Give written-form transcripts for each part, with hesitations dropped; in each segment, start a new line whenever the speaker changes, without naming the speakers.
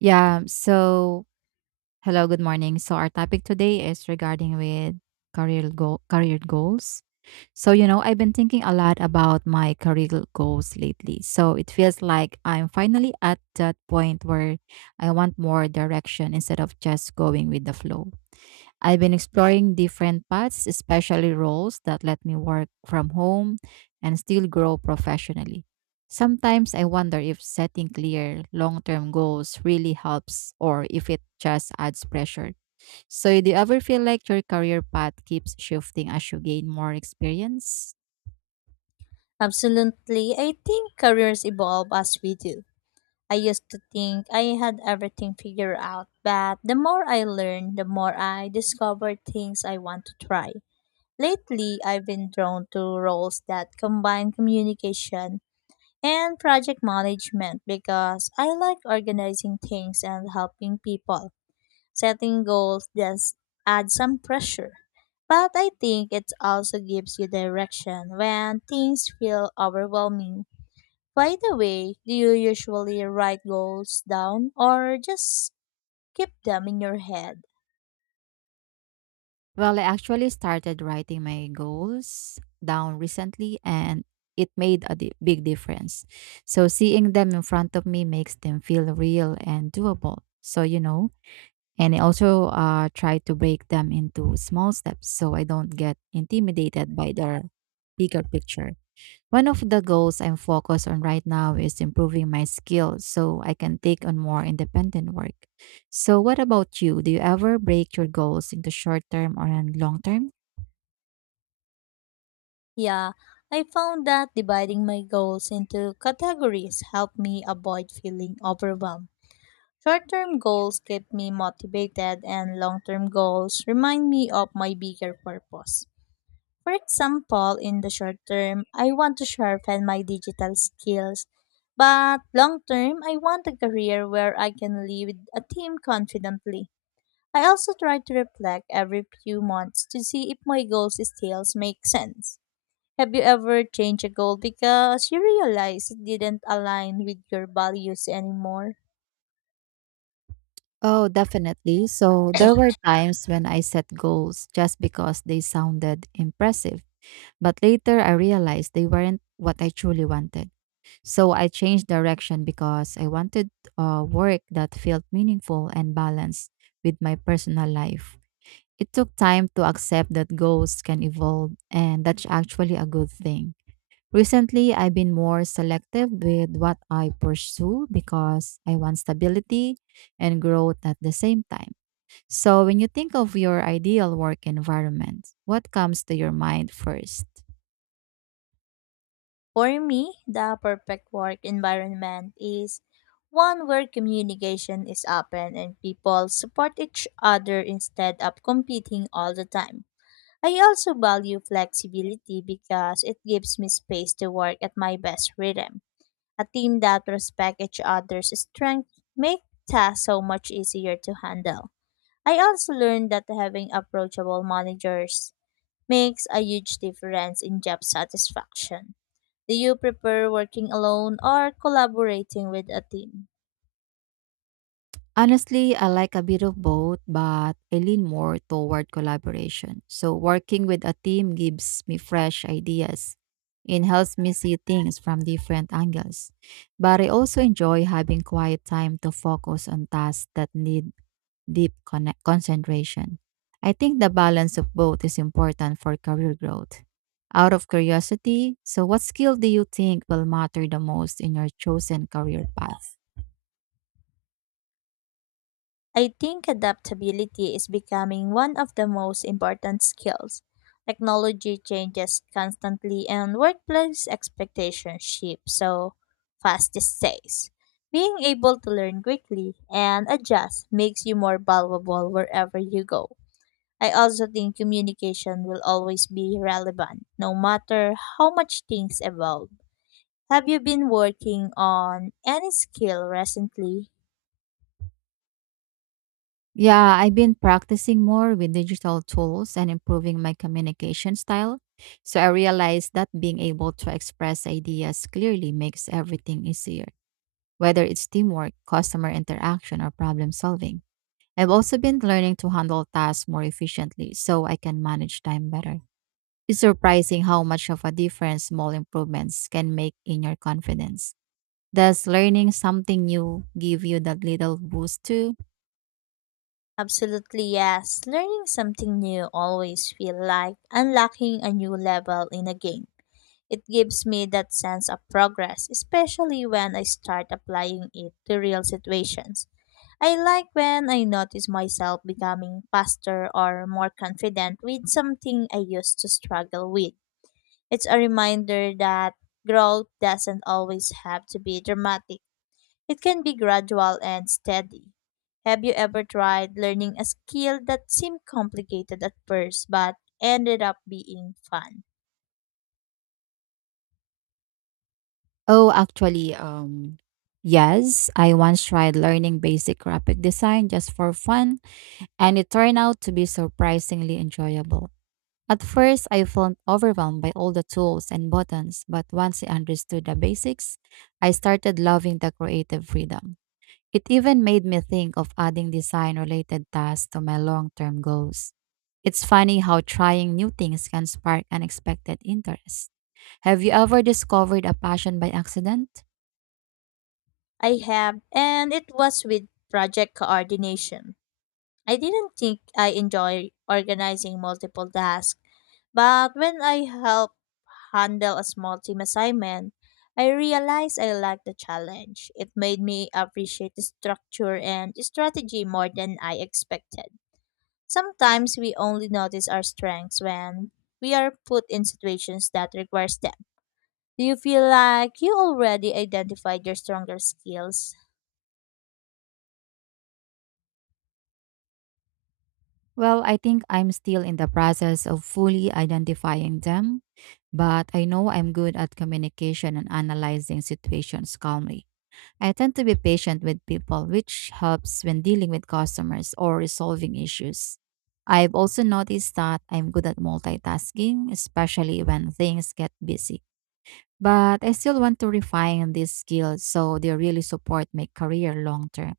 Yeah. So, hello, good morning. So, our topic today is regarding with career goals. I've been thinking a lot about my goals lately. So, it feels like I'm finally at that point where I want more direction instead of just going with the flow. I've been exploring different paths, especially roles that let me work from home and still grow professionally. Sometimes I wonder if setting clear long term goals really helps or if it just adds pressure. So, do you ever feel like your career path keeps shifting as you gain more experience?
Absolutely. I think careers evolve as we do. I used to think I had everything figured out, but the more I learn, the more I discover things I want to try. Lately, I've been drawn to roles that combine communication and project management because I like organizing things and helping people. Setting goals does add some pressure. But I think it also gives you direction when things feel overwhelming by the way, do you usually write goals down or just keep them in your head?
Well, I actually started writing my goals down recently and it made a big difference. So seeing them in front of me makes them feel real and doable. And I also try to break them into small steps so I don't get intimidated by their bigger picture. One of the goals I'm focused on right now is improving my skills so I can take on more independent work. So, what about you? Do you ever break your goals into short term or long term?
Yeah, I found that dividing my goals into categories helped me avoid feeling overwhelmed. Short term goals keep me motivated, and long term goals remind me of my bigger purpose. For example, in the short term, I want to sharpen my digital skills but long term, I want a career where I can lead a team confidently. I also try to reflect every few months to see if my goals still make sense. Have you ever changed a goal because you realized it didn't align with your values anymore?
Oh, definitely. So there were times when I set goals just because they sounded impressive, but later I realized they weren't what I truly wanted. So I changed direction because I wanted work that felt meaningful and balanced with my personal life. It took time to accept that goals can evolve, and that's actually a good thing. Recently, I've been more selective with what I pursue because I want stability and growth at the same time. So, when you think of your ideal work environment, what comes to your mind first?
For me, the perfect work environment is one where communication is open and people support each other instead of competing all the time. I also value flexibility because it gives me space to work at my best rhythm. A team that respects each other's strengths makes tasks so much easier to handle. I also learned that having approachable managers makes a huge difference in job satisfaction. Do you prefer working alone or collaborating with a team?
Honestly, I like a bit of both, but I lean more toward collaboration. So, working with a team gives me fresh ideas and helps me see things from different angles. But I also enjoy having quiet time to focus on tasks that need concentration. I think the balance of both is important for career growth. Out of curiosity, so what skill do you think will matter the most in your chosen career path?
I think adaptability is becoming one of the most important skills. Technology changes constantly and workplace expectations shift so fast these days. Being able to learn quickly and adjust makes you more valuable wherever you go. I also think communication will always be relevant, no matter how much things evolve. Have you been working on any skill recently?
Yeah, I've been practicing more with digital tools and improving my communication style. So I realized that being able to express ideas clearly makes everything easier, whether it's teamwork, customer interaction, or problem solving. I've also been learning to handle tasks more efficiently so I can manage time better. It's surprising how much of a difference small improvements can make in your confidence. Does learning something new give you that little boost too?
Absolutely, yes. Learning something new always feel like unlocking a new level in a game. It gives me that sense of progress, especially when I start applying it to real situations. I like when I notice myself becoming faster or more confident with something I used to struggle with. It's a reminder that growth doesn't always have to be dramatic. It can be gradual and steady. Have you ever tried learning a skill that seemed complicated at first but ended up being fun?
Oh, actually, yes. I once tried learning basic graphic design just for fun, and it turned out to be surprisingly enjoyable. At first, I felt overwhelmed by all the tools and buttons, but once I understood the basics, I started loving the creative freedom. It even made me think of adding design related tasks to my long term goals. It's funny how trying new things can spark unexpected interest. Have you ever discovered a passion by accident?
I have, and it was with project coordination. I didn't think I enjoy organizing multiple tasks, but when I help handle a small team assignment, I realized I liked the challenge. It made me appreciate the structure and strategy more than I expected. Sometimes we only notice our strengths when we are put in situations that requires them. Do you feel like you already identified your stronger skills?
Well, I think I'm still in the process of fully identifying them, but I know I'm good at communication and analyzing situations calmly. I tend to be patient with people, which helps when dealing with customers or resolving issues. I've also noticed that I'm good at multitasking, especially when things get busy. But I still want to refine these skills so they really support my career long term.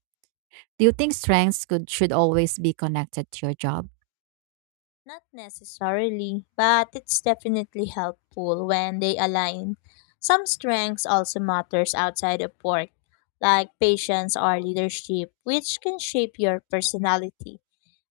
Do you think strengths could should always be connected to your job?
Not necessarily, but it's definitely helpful when they align. Some strengths also matters outside of work, like patience or leadership, which can shape your personality.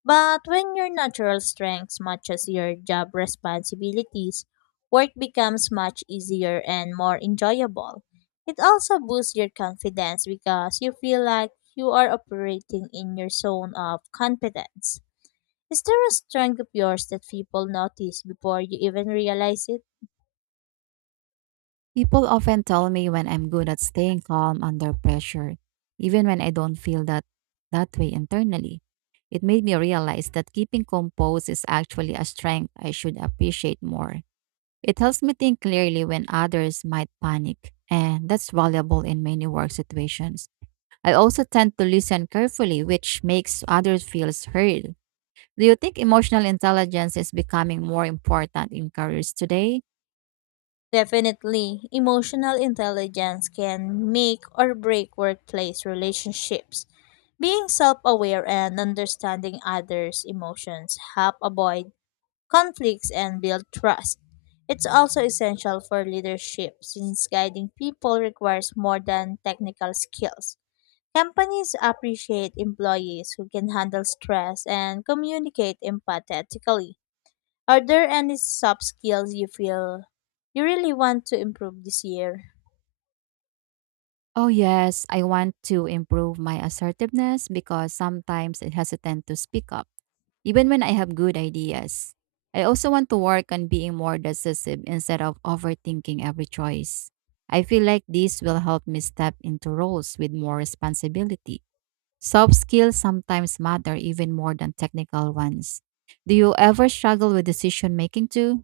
But when your natural strengths matches your job responsibilities, work becomes much easier and more enjoyable. It also boosts your confidence because you feel like you are operating in your zone of competence. Is there a strength of yours that people notice before you even realize it?
People often tell me when I'm good at staying calm under pressure, even when I don't feel that way internally. It made me realize that keeping composed is actually a strength I should appreciate more. It helps me think clearly when others might panic, and that's valuable in many work situations. I also tend to listen carefully, which makes others feel heard. Do you think emotional intelligence is becoming more important in careers today?
Definitely, emotional intelligence can make or break workplace relationships. Being self aware and understanding others' emotions help avoid conflicts and build trust. It's also essential for leadership since guiding people requires more than technical skills. Companies appreciate employees who can handle stress and communicate empathetically. Are there any soft skills you feel you really want to improve this year?
Oh, yes. I want to improve my assertiveness because sometimes I hesitate to speak up, even when I have good ideas. I also want to work on being more decisive instead of overthinking every choice. I feel like this will help me step into roles with more responsibility. Soft skills sometimes matter even more than technical ones. Do you ever struggle with decision making too?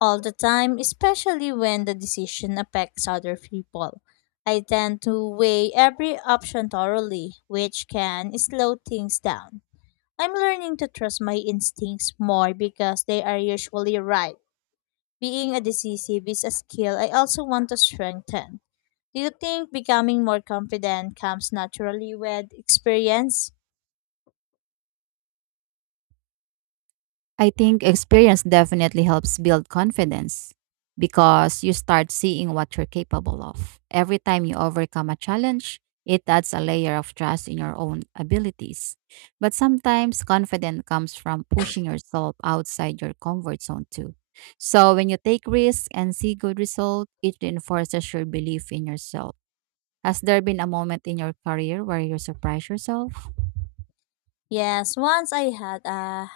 All the time, especially when the decision affects other people. I tend to weigh every option thoroughly, which can slow things down. I'm learning to trust my instincts more because they are usually right. Being a decisive is a skill I also want to strengthen. Do you think becoming more confident comes naturally with experience?
I think experience definitely helps build confidence because you start seeing what you're capable of. Every time you overcome a challenge, it adds a layer of trust in your own abilities. But sometimes confidence comes from pushing yourself outside your comfort zone too. So when you take risks and see good results, it reinforces your belief in yourself. Has there been a moment in your career where you surprise yourself?
Yes, once I had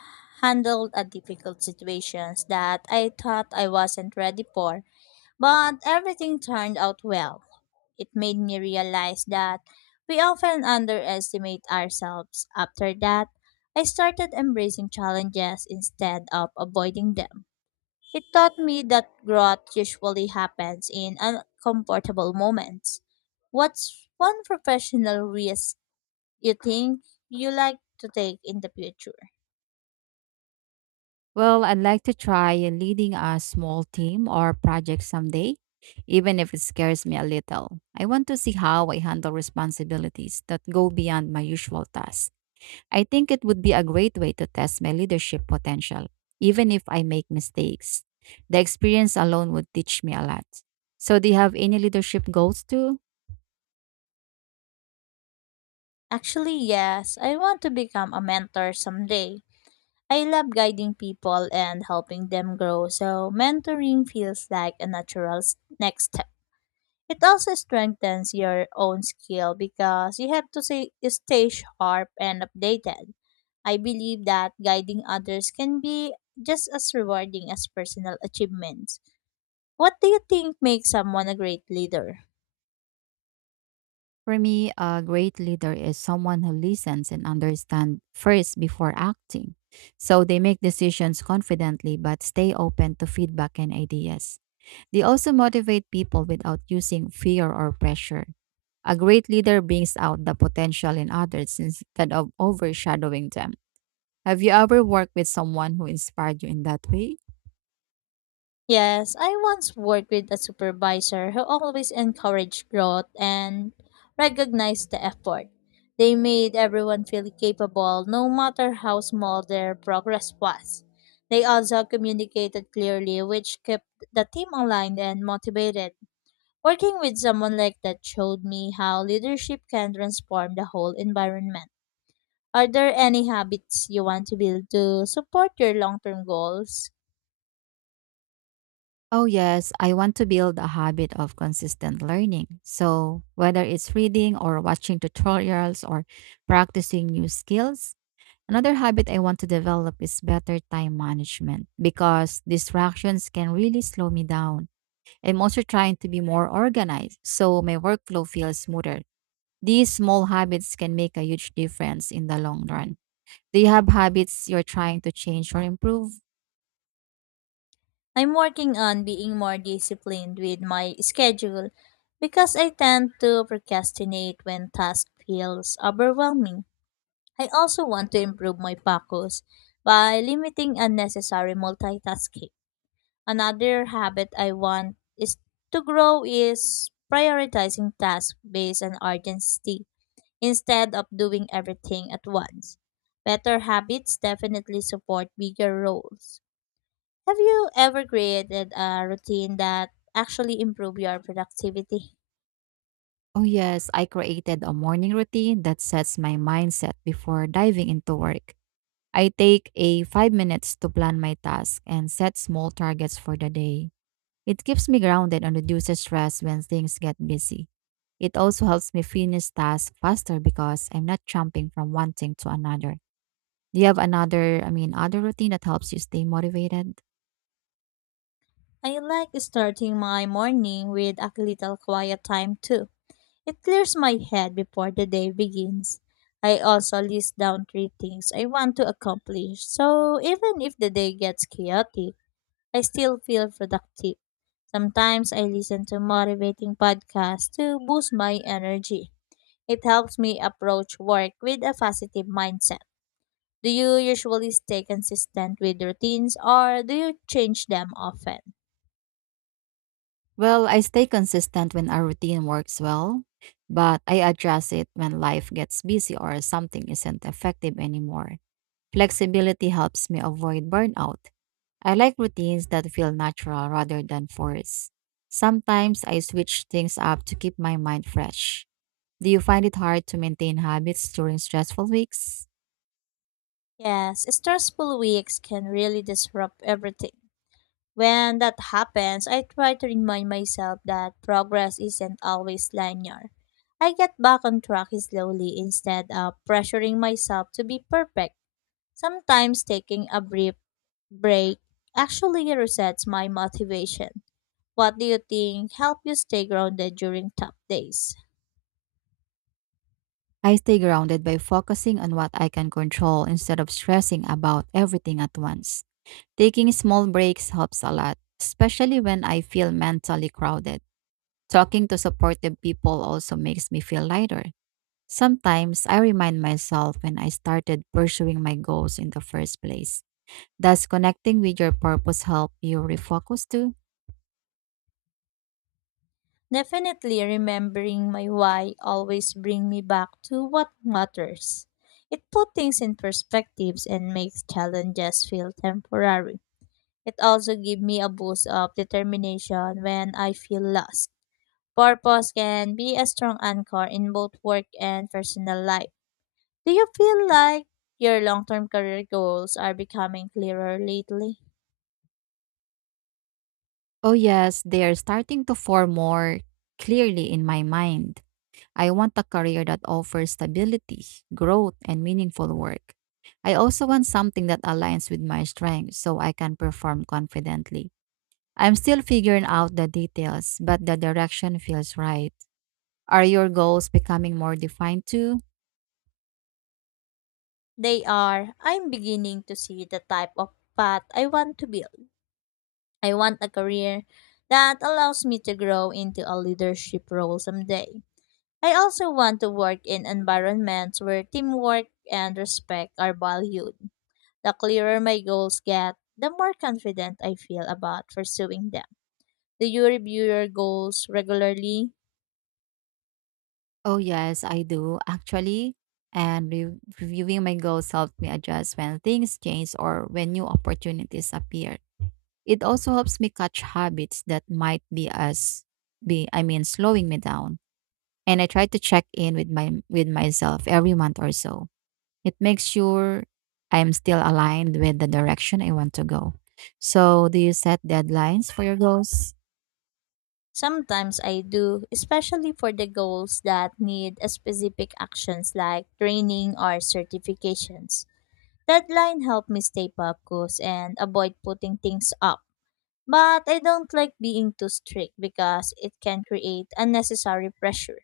handled a difficult situations that I thought I wasn't ready for, but everything turned out well. It made me realize that we often underestimate ourselves. After that, I started embracing challenges instead of avoiding them. It taught me that growth usually happens in uncomfortable moments. What's one professional risk you think you like to take in the future?
Well, I'd like to try leading a small team or project someday, even if it scares me a little. I want to see how I handle responsibilities that go beyond my usual tasks. I think it would be a great way to test my leadership potential, even if I make mistakes. The experience alone would teach me a lot. So, do you have any leadership goals too?
Actually, yes, I want to become a mentor someday. I love guiding people and helping them grow, so mentoring feels like a natural next step. It also strengthens your own skill because you have to say, stay sharp and updated. I believe that guiding others can be just as rewarding as personal achievements. What do you think makes someone a great leader?
For me, a great leader is someone who listens and understands first before acting. So they make decisions confidently but stay open to feedback and ideas. They also motivate people without using fear or pressure. A great leader brings out the potential in others instead of overshadowing them. Have you ever worked with someone who inspired you in that way?
Yes, I once worked with a supervisor who always encouraged growth and recognized the effort. They made everyone feel capable no matter how small their progress was. They also communicated clearly, which kept the team aligned and motivated. Working with someone like that showed me how leadership can transform the whole environment. Are there any habits you want to build to support your long term goals?
Oh, yes, I want to build a habit of consistent learning. So, whether it's reading or watching tutorials or practicing new skills, another habit I want to develop is better time management because distractions can really slow me down. I'm also trying to be more organized so my workflow feels smoother. These small habits can make a huge difference in the long run. Do you have habits you're trying to change or improve?
I'm working on being more disciplined with my schedule because I tend to procrastinate when task feels overwhelming. I also want to improve my focus by limiting unnecessary multitasking. Another habit I want is to grow is prioritizing tasks based on urgency instead of doing everything at once. Better habits definitely support bigger roles. Have you ever created a routine that actually improve your productivity?
Oh, yes, I created a morning routine that sets my mindset before diving into work. I take a 5 minutes to plan my task and set small targets for the day. It keeps me grounded and reduces stress when things get busy. It also helps me finish tasks faster because I'm not jumping from one thing to another. Do you have other routine that helps you stay motivated?
I like starting my morning with a little quiet time too. It clears my head before the day begins. I also list down three things I want to accomplish. So even if the day gets chaotic, I still feel productive. Sometimes I listen to motivating podcasts to boost my energy. It helps me approach work with a positive mindset. Do you usually stay consistent with routines or do you change them often?
Well, I stay consistent when our routine works well, but I adjust it when life gets busy or something isn't effective anymore. Flexibility helps me avoid burnout. I like routines that feel natural rather than forced. Sometimes I switch things up to keep my mind fresh. Do you find it hard to maintain habits during stressful weeks?
Yes, stressful weeks can really disrupt everything. When that happens, I try to remind myself that progress isn't always linear. I get back on track slowly instead of pressuring myself to be perfect. Sometimes taking a brief break actually resets my motivation. What do you think help you stay grounded during tough days?
I stay grounded by focusing on what I can control instead of stressing about everything at once. Taking small breaks helps a lot, especially when I feel mentally crowded. Talking to supportive people also makes me feel lighter. Sometimes I remind myself when I started pursuing my goals in the first place. Does connecting with your purpose help you refocus too?
Definitely remembering my why always bring me back to what matters. It put things in perspectives and makes challenges feel temporary. It also gives me a boost of determination when I feel lost. Purpose can be a strong anchor in both work and personal life. Do you feel like your long-term career goals are becoming clearer lately?
Oh, yes, they are starting to form more clearly in my mind. I want a career that offers stability, growth, and meaningful work. I also want something that aligns with my strengths so I can perform confidently. I'm still figuring out the details, but the direction feels right. Are your goals becoming more defined too?
They are. I'm beginning to see the type of path I want to build. I want a career that allows me to grow into a leadership role someday. I also want to work in environments where teamwork and respect are valued. The clearer my goals get, the more confident I feel about pursuing them. Do you review your goals regularly?
Oh, yes, I do, actually. And reviewing my goals helped me adjust when things change or when new opportunities appear. It also helps me catch habits that might be as be I mean slowing me down. And I try to check in with my with myself every month or so. It makes sure I'm still aligned with the direction I want to go. So, do you set deadlines for your goals?
Sometimes I do, especially for the goals that need specific actions like training or certifications. Deadline help me stay focused and avoid putting things up. But I don't like being too strict because it can create unnecessary pressure.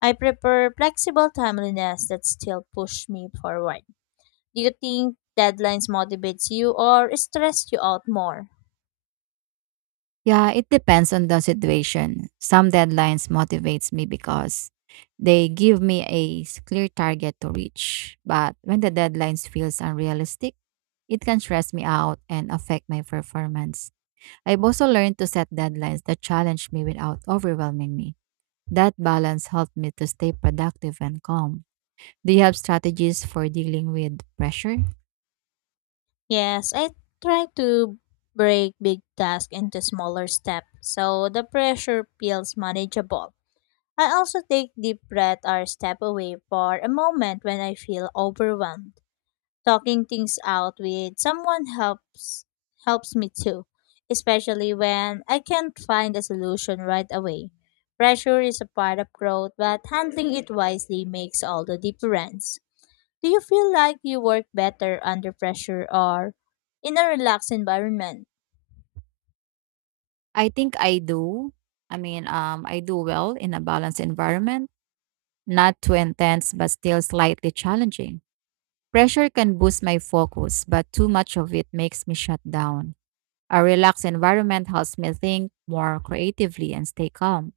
I prefer flexible timeliness that still push me forward. Do you think deadlines motivates you or stress you out more?
Yeah, it depends on the situation. Some deadlines motivates me because they give me a clear target to reach. But when the deadlines feels unrealistic, it can stress me out and affect my performance. I've also learned to set deadlines that challenge me without overwhelming me. That balance helped me to stay productive and calm. Do you have strategies for dealing with pressure?
Yes, I try to break big tasks into smaller steps so the pressure feels manageable. I also take deep breath or step away for a moment when I feel overwhelmed. Talking things out with someone helps me too, especially when I can't find a solution right away. Pressure is a part of growth, but handling it wisely makes all the difference. Do you feel like you work better under pressure or in a relaxed environment?
I think I do. I do well in a balanced environment, not too intense, but still slightly challenging. Pressure can boost my focus, but too much of it makes me shut down. A relaxed environment helps me think more creatively and stay calm.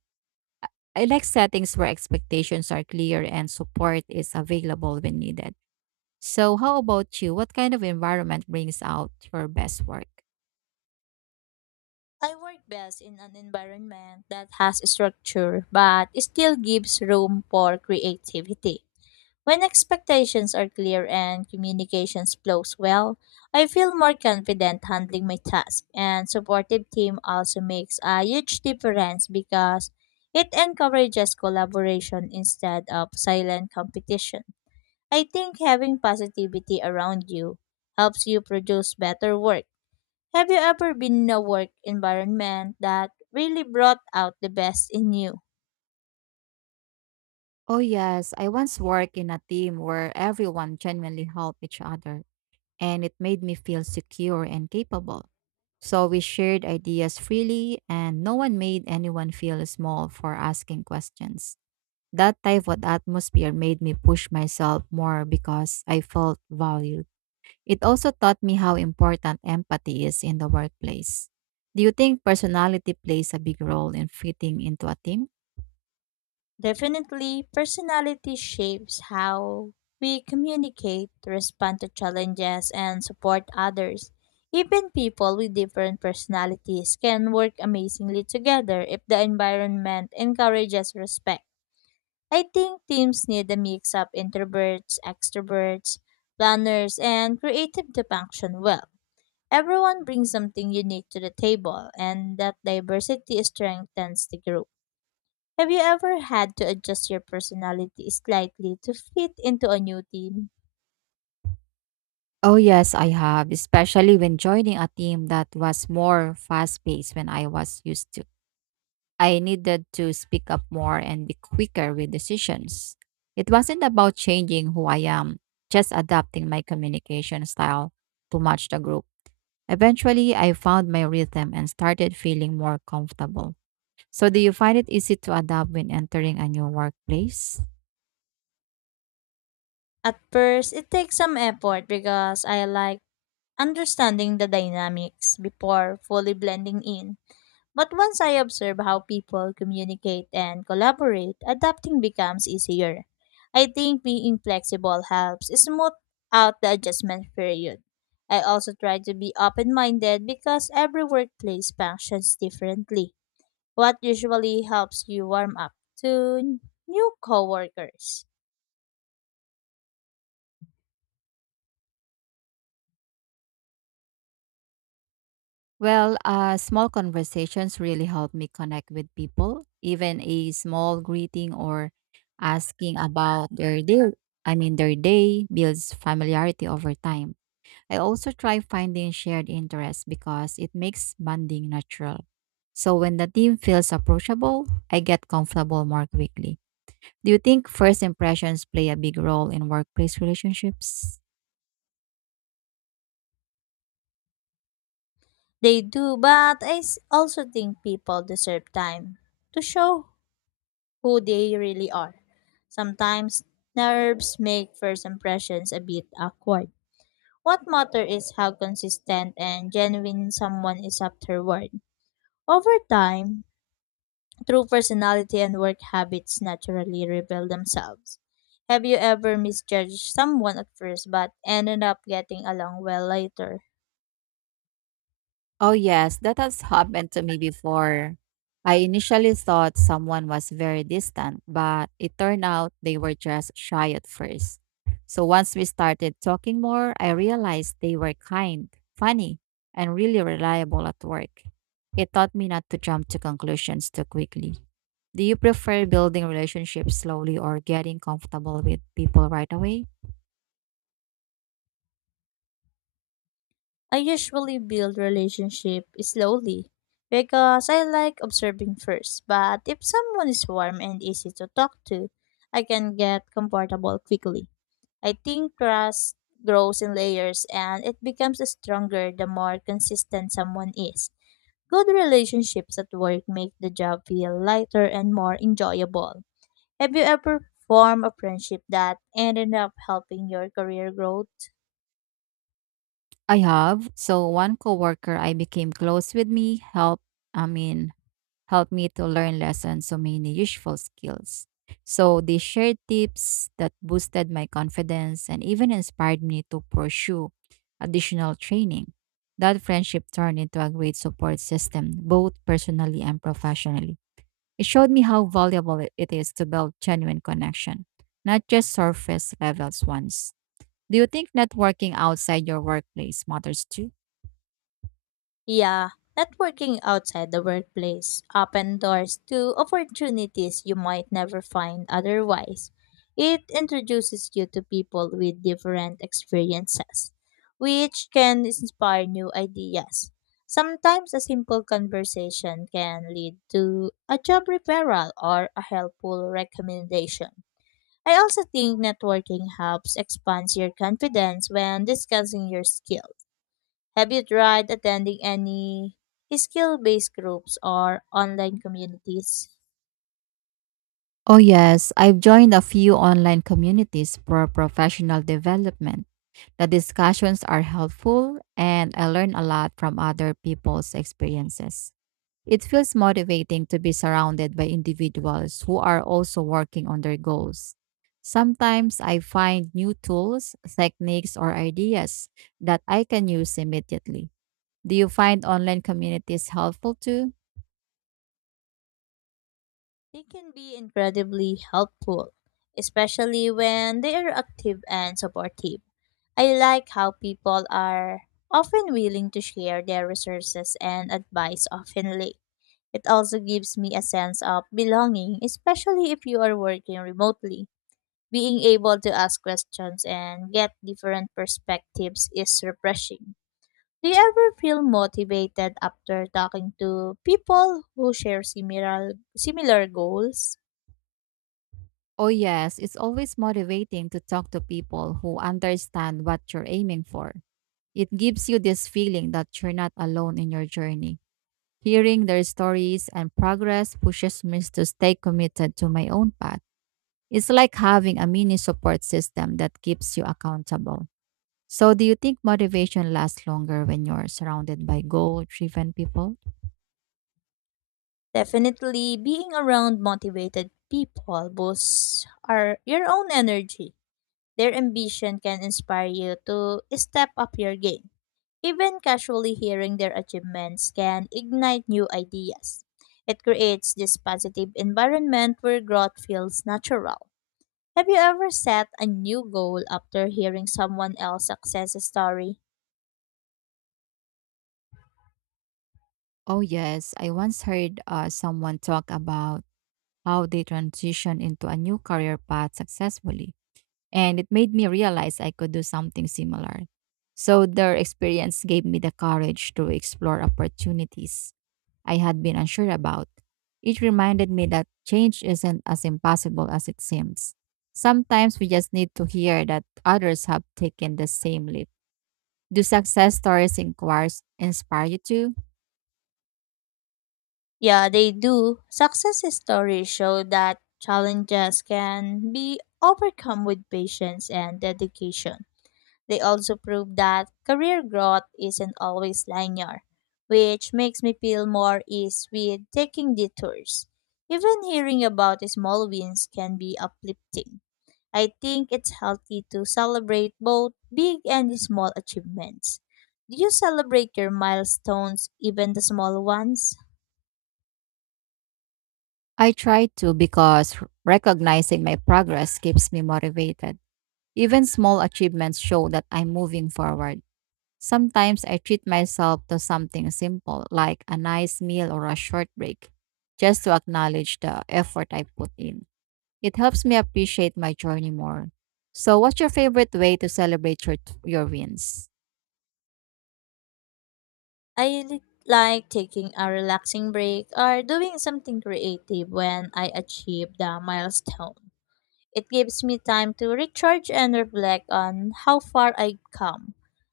I like settings where expectations are clear and support is available when needed. So, how about you? What kind of environment brings out your best work?
I work best in an environment that has structure but still gives room for creativity. When expectations are clear and communications flows well, I feel more confident handling my task and supportive team also makes a huge difference because it encourages collaboration instead of silent competition. I think having positivity around you helps you produce better work. Have you ever been in a work environment that really brought out the best in you?
Oh, yes. I once worked in a team where everyone genuinely helped each other, and it made me feel secure and capable. So, we shared ideas freely, and no one made anyone feel small for asking questions. That type of atmosphere made me push myself more because I felt valued. It also taught me how important empathy is in the workplace. Do you think personality plays a big role in fitting into a team?
Definitely, personality shapes how we communicate, respond to challenges, and support others. Even people with different personalities can work amazingly together if the environment encourages respect. I think teams need a mix of introverts, extroverts, planners, and creative to function well. Everyone brings something unique to the table, and that diversity strengthens the group. Have you ever had to adjust your personality slightly to fit into a new team?
Oh, yes, I have, especially when joining a team that was more fast paced when I was used to. I needed to speak up more and be quicker with decisions. It wasn't about changing who I am, just adapting my communication style to match the group. Eventually, I found my rhythm and started feeling more comfortable. So, do you find it easy to adapt when entering a new workplace?
At first, it takes some effort because I like understanding the dynamics before fully blending in. But once I observe how people communicate and collaborate, adapting becomes easier. I think being flexible helps smooth out the adjustment period. I also try to be open minded because every workplace functions differently. What usually helps you warm up to new coworkers?
Well, small conversations really help me connect with people. Even a small greeting or asking about their day, builds familiarity over time. I also try finding shared interests because it makes bonding natural. So when the team feels approachable, I get comfortable more quickly. Do you think first impressions play a big role in workplace relationships?
They do, but I also think people deserve time to show who they really are. Sometimes nerves make first impressions a bit awkward. What matters is how consistent and genuine someone is afterward. Over time, true personality and work habits naturally reveal themselves. Have you ever misjudged someone at first but ended up getting along well later?
Oh, yes, that has happened to me before. I initially thought someone was very distant, but it turned out they were just shy at first. So once we started talking more, I realized they were kind, funny, and really reliable at work. It taught me not to jump to conclusions too quickly. Do you prefer building relationships slowly or getting comfortable with people right away?
I usually build relationship slowly because I like observing first, but if someone is warm and easy to talk to, I can get comfortable quickly. I think trust grows in layers, and it becomes stronger the more consistent someone is. Good relationships at work make the job feel lighter and more enjoyable. Have you ever formed a friendship that ended up helping your career growth?
I have. So one coworker I became close with me helped I mean helped me to learn lessons so many useful skills. So they shared tips that boosted my confidence and even inspired me to pursue additional training. That friendship turned into a great support system, both personally and professionally. It showed me how valuable it is to build genuine connection, not just surface levels ones. Do you think networking outside your workplace matters too?
Yeah, networking outside the workplace open doors to opportunities you might never find otherwise. It introduces you to people with different experiences, which can inspire new ideas. Sometimes a simple conversation can lead to a job referral or a helpful recommendation. I also think networking helps expand your confidence when discussing your skills. Have you tried attending any skill based groups or online communities?
Oh, yes, I've joined a few online communities for professional development. The discussions are helpful, and I learn a lot from other people's experiences. It feels motivating to be surrounded by individuals who are also working on their goals. Sometimes I find new tools, techniques, or ideas that I can use immediately. Do you find online communities helpful too?
They can be incredibly helpful, especially when they are active and supportive. I like how people are often willing to share their resources and advice openly. It also gives me a sense of belonging, especially if you are working remotely. Being able to ask questions and get different perspectives is refreshing. Do you ever feel motivated after talking to people who share similar goals?
Oh, yes, it's always motivating to talk to people who understand what you're aiming for. It gives you this feeling that you're not alone in your journey. Hearing their stories and progress pushes me to stay committed to my own path. It's like having a mini support system that keeps you accountable. So, do you think motivation lasts longer when you're surrounded by goal driven people?
Definitely, being around motivated people boosts our your own energy. Their ambition can inspire you to step up your game. Even casually hearing their achievements can ignite new ideas. It creates this positive environment where growth feels natural. Have you ever set a new goal after hearing someone else's success story?
Oh, yes. I once heard someone talk about how they transition into a new career path successfully. And it made me realize I could do something similar. So their experience gave me the courage to explore opportunities I had been unsure about. It reminded me that change isn't as impossible as it seems. Sometimes we just need to hear that others have taken the same leap. Do success stories inquires inspire you too?
Yeah, they do. Success stories show that challenges can be overcome with patience and dedication. They also prove that career growth isn't always linear, which makes me feel more ease with taking detours. Even hearing about small wins can be uplifting. I think it's healthy to celebrate both big and small achievements. Do you celebrate your milestones, even the small ones?
I try to because recognizing my progress keeps me motivated. Even small achievements show that I'm moving forward. Sometimes I treat myself to something simple like a nice meal or a short break just to acknowledge the effort I put in. It helps me appreciate my journey more. So, what's your favorite way to celebrate your wins?
I like taking a relaxing break or doing something creative when I achieve the milestone. It gives me time to recharge and reflect on how far I've come.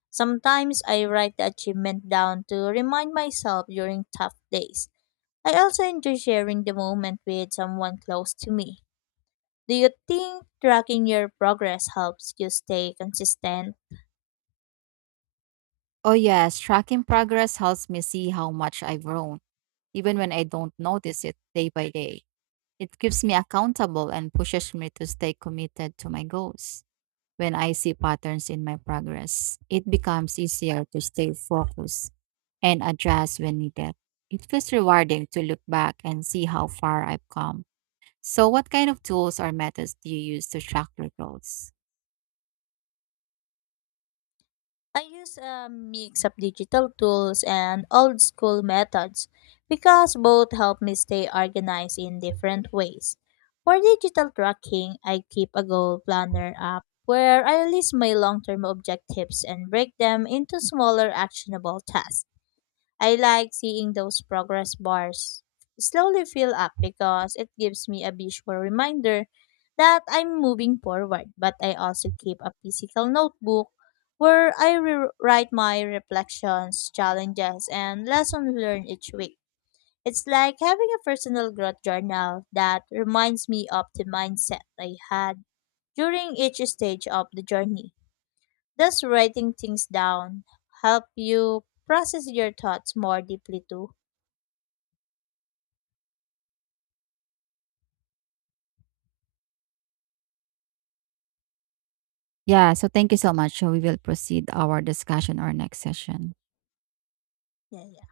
Sometimes I write the achievement down to remind myself during tough days. I also enjoy sharing the moment with someone close to me. Do you think tracking your progress helps you stay consistent?
Oh, yes, tracking progress helps me see how much I've grown, even when I don't notice it day by day. It keeps me accountable and pushes me to stay committed to my goals. When I see patterns in my progress, it becomes easier to stay focused and adjust when needed. It feels rewarding to look back and see how far I've come. So, what kind of tools or methods do you use to track your goals?
I use a mix of digital tools and old school methods because both help me stay organized in different ways. For digital tracking, I keep a goal planner app where I list my long term objectives and break them into smaller actionable tasks. I like seeing those progress bars slowly fill up because it gives me a visual reminder that I'm moving forward. But I also keep a physical notebook where I write my reflections, challenges, and lessons learned each week. It's like having a personal growth journal that reminds me of the mindset I had during each stage of the journey. Does writing things down help you process your thoughts more deeply too?
Yeah, so thank you so much. So, we will proceed our discussion our next session.
Yeah, yeah.